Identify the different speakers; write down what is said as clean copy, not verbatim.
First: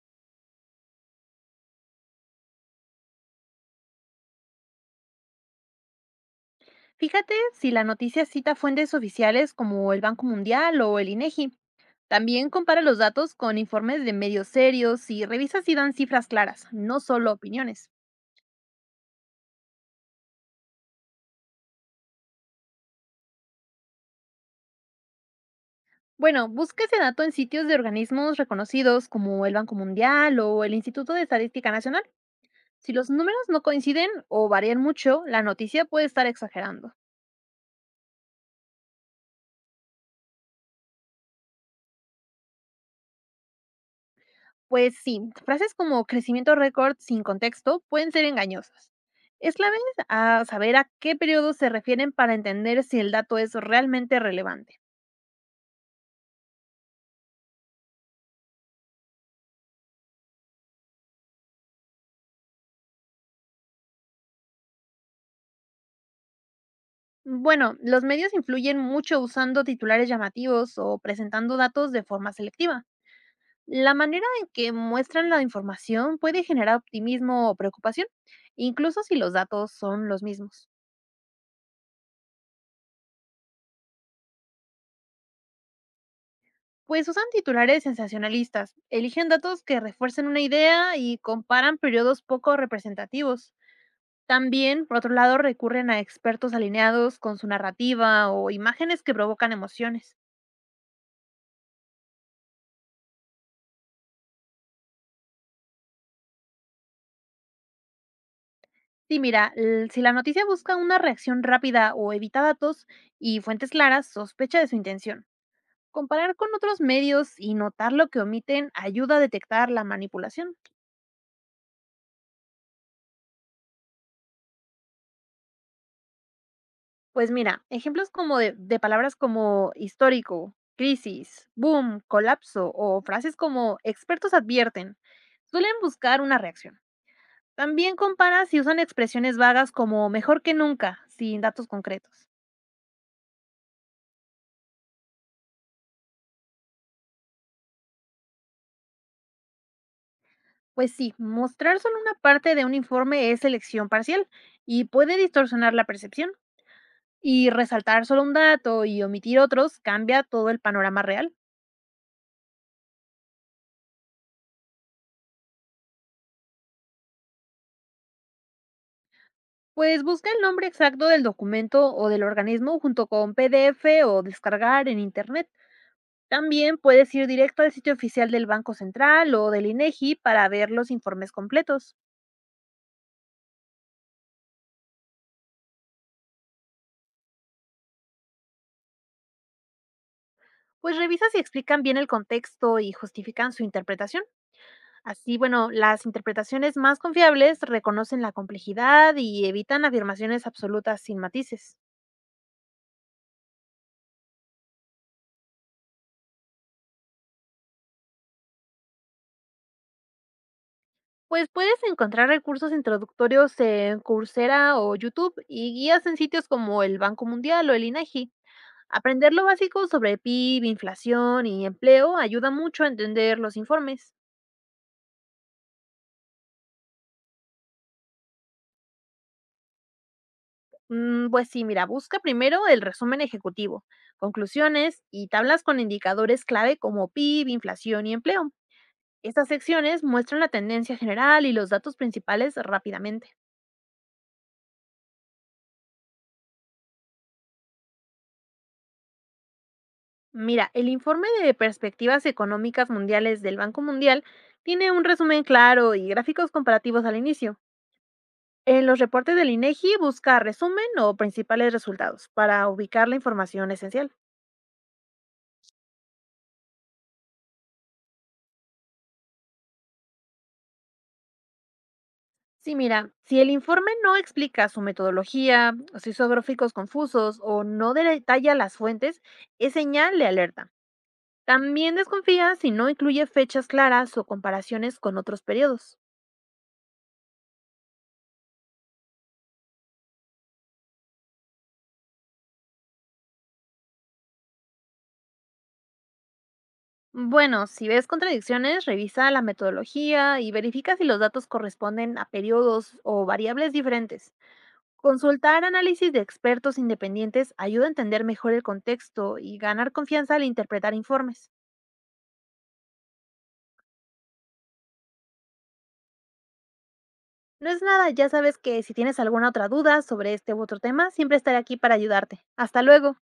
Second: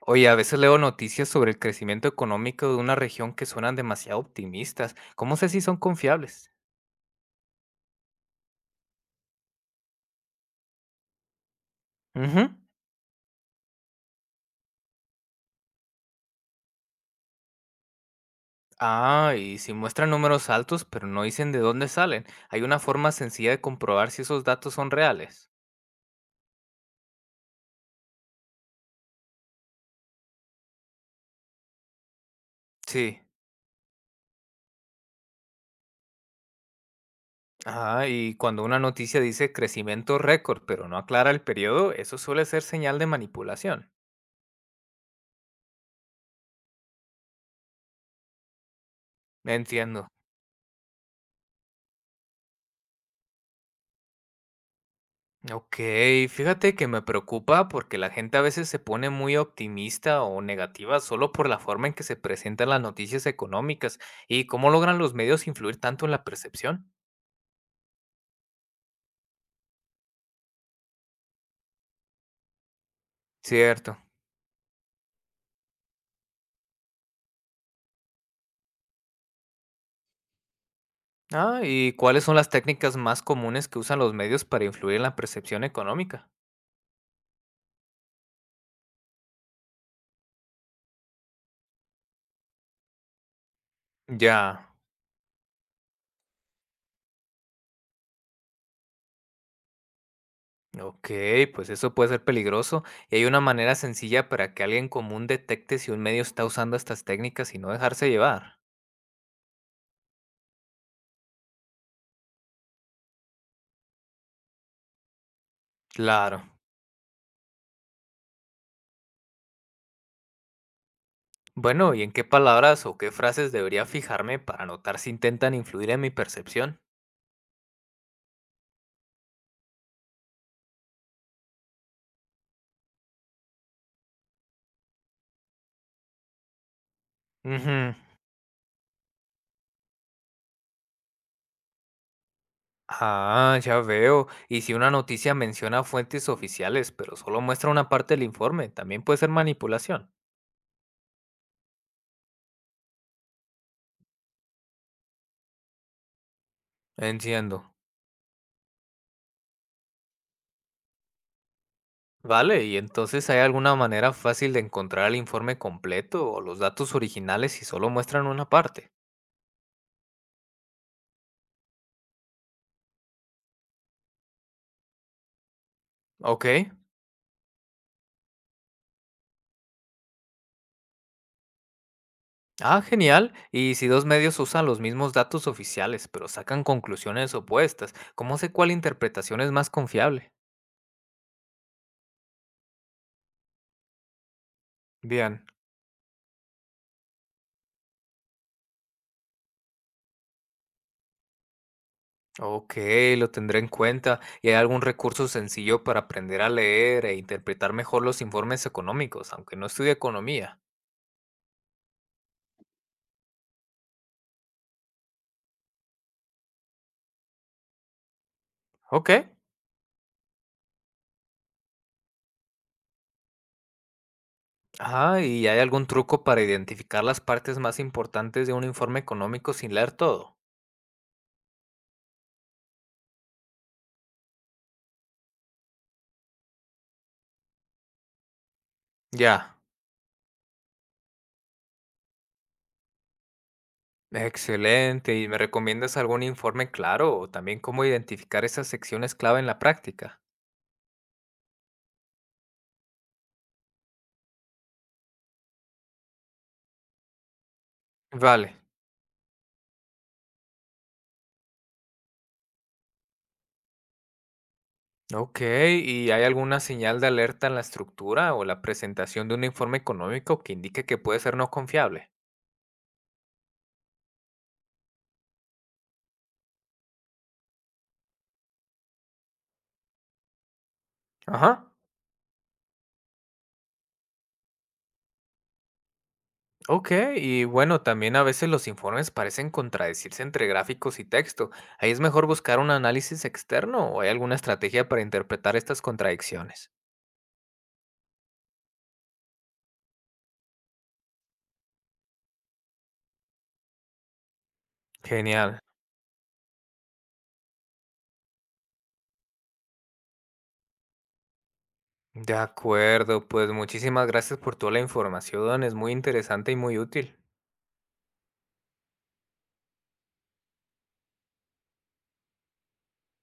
Speaker 1: Oye, a veces leo noticias sobre el crecimiento económico de una región que suenan demasiado optimistas. ¿Cómo sé si son confiables?
Speaker 2: Fíjate si la noticia cita fuentes oficiales como el Banco Mundial o el INEGI.
Speaker 1: Ujú.
Speaker 2: También compara los datos con informes de medios serios y revisa si dan cifras claras, no solo opiniones.
Speaker 1: Ah, ¿y si muestran números altos, pero no dicen de dónde salen? Hay una forma sencilla de comprobar si esos datos son reales.
Speaker 2: Bueno, busca ese dato en sitios de organismos reconocidos como el Banco Mundial o el Instituto de Estadística Nacional. Si los
Speaker 1: Sí.
Speaker 2: números no coinciden o varían mucho, la noticia puede estar exagerando.
Speaker 1: Ah, y cuando una noticia dice crecimiento récord, pero no aclara el periodo, eso suele ser señal de manipulación.
Speaker 2: Pues sí, frases como crecimiento récord sin contexto pueden ser engañosas. Es clave
Speaker 1: Entiendo.
Speaker 2: a saber a qué periodo se refieren para entender si el dato es realmente relevante.
Speaker 1: Ok, fíjate que me preocupa porque la gente a veces se pone muy optimista o negativa solo por la forma en que se presentan las noticias económicas y cómo logran los medios influir tanto en la percepción.
Speaker 2: Bueno, los medios influyen mucho usando titulares llamativos o presentando datos de forma selectiva. La
Speaker 1: Cierto.
Speaker 2: manera en que muestran la información puede generar optimismo o preocupación, incluso si los datos son los mismos.
Speaker 1: Ah, ¿y cuáles son las técnicas más comunes que usan los medios para influir en la percepción económica?
Speaker 2: Pues usan titulares sensacionalistas, eligen datos que refuercen una idea y comparan periodos poco representativos.
Speaker 1: Ya.
Speaker 2: También, por otro lado, recurren a expertos alineados con su narrativa o imágenes que provocan emociones.
Speaker 1: Ok, pues eso puede ser peligroso. ¿Y hay una manera sencilla para que alguien común detecte si un medio está usando estas técnicas y no dejarse llevar?
Speaker 2: Sí, mira, si la noticia busca una reacción rápida o evita datos y fuentes claras, sospecha de su intención. Comparar
Speaker 1: Claro.
Speaker 2: con otros medios y notar lo que omiten ayuda a detectar la manipulación.
Speaker 1: Bueno, ¿y en qué palabras o qué frases debería fijarme para notar si intentan influir en mi percepción?
Speaker 2: Pues mira, ejemplos como de palabras como histórico, crisis, boom, colapso o frases como expertos advierten suelen buscar una reacción.
Speaker 1: Ujú.
Speaker 2: También compara si usan expresiones vagas como mejor que nunca, sin datos concretos.
Speaker 1: Ah, ya veo. Y si una noticia menciona fuentes oficiales, pero solo muestra una parte del informe, también puede ser manipulación.
Speaker 2: Pues sí, mostrar solo una parte de un informe es selección parcial y puede distorsionar la percepción. Y
Speaker 1: Entiendo.
Speaker 2: resaltar solo un dato y omitir otros cambia todo el panorama real.
Speaker 1: Vale, ¿y entonces hay alguna manera fácil de encontrar el informe completo o los datos originales si solo muestran una parte?
Speaker 2: Pues busca el nombre exacto del documento o del organismo junto con PDF o descargar en Internet.
Speaker 1: Ok.
Speaker 2: También puedes ir directo al sitio oficial del Banco Central o del INEGI para ver los informes completos.
Speaker 1: Ah, genial. Y si dos medios usan los mismos datos oficiales, pero sacan conclusiones opuestas, ¿cómo sé cuál interpretación es más confiable?
Speaker 2: Pues revisa si explican bien el contexto y justifican su interpretación. Así,
Speaker 1: Bien.
Speaker 2: bueno, las interpretaciones más confiables reconocen la complejidad y evitan afirmaciones absolutas sin matices.
Speaker 1: Ok, lo tendré en cuenta. ¿Y hay algún recurso sencillo para aprender a leer e interpretar mejor los informes económicos, aunque no estudie economía?
Speaker 2: Pues puedes encontrar recursos introductorios en Coursera o YouTube y guías en sitios como el Banco Mundial o el INEGI.
Speaker 1: Ok.
Speaker 2: Aprender lo básico sobre PIB, inflación y empleo ayuda mucho a entender los informes.
Speaker 1: Ah, ¿y hay algún truco para identificar las partes más importantes de un informe económico sin leer todo?
Speaker 2: Pues sí, mira, busca primero el resumen ejecutivo, conclusiones y tablas con indicadores clave como PIB, inflación y empleo. Estas
Speaker 1: Ya.
Speaker 2: secciones muestran la tendencia general y los datos principales rápidamente.
Speaker 1: Excelente. ¿Y me recomiendas algún informe claro o también cómo identificar esas secciones clave en la práctica?
Speaker 2: Mira, el informe de perspectivas económicas mundiales del Banco Mundial tiene un resumen claro y gráficos comparativos al inicio.
Speaker 1: Vale.
Speaker 2: En los reportes del INEGI, busca resumen o principales resultados para ubicar la información esencial.
Speaker 1: Ok. ¿Y hay alguna señal de alerta en la estructura o la presentación de un informe económico que indique que puede ser no confiable?
Speaker 2: Sí, mira, si el informe no explica su metodología, o si hizo gráficos confusos o no detalla las fuentes, es señal de alerta.
Speaker 1: Ajá.
Speaker 2: También desconfía si no incluye fechas claras o comparaciones con otros periodos.
Speaker 1: Ok. Y bueno, también a veces los informes parecen contradecirse entre gráficos y texto. ¿Ahí es mejor buscar un análisis externo o hay alguna estrategia para interpretar estas contradicciones?
Speaker 2: Bueno, si ves contradicciones, revisa la metodología y verifica si los datos corresponden a periodos o variables diferentes.
Speaker 1: Genial.
Speaker 2: Consultar análisis de expertos independientes ayuda a entender mejor el contexto y ganar confianza al interpretar informes.
Speaker 1: De acuerdo, pues muchísimas gracias por toda la información, es muy interesante y muy útil.
Speaker 2: No es nada, ya sabes que si tienes alguna otra duda sobre este u otro tema, siempre estaré aquí para ayudarte. Hasta luego.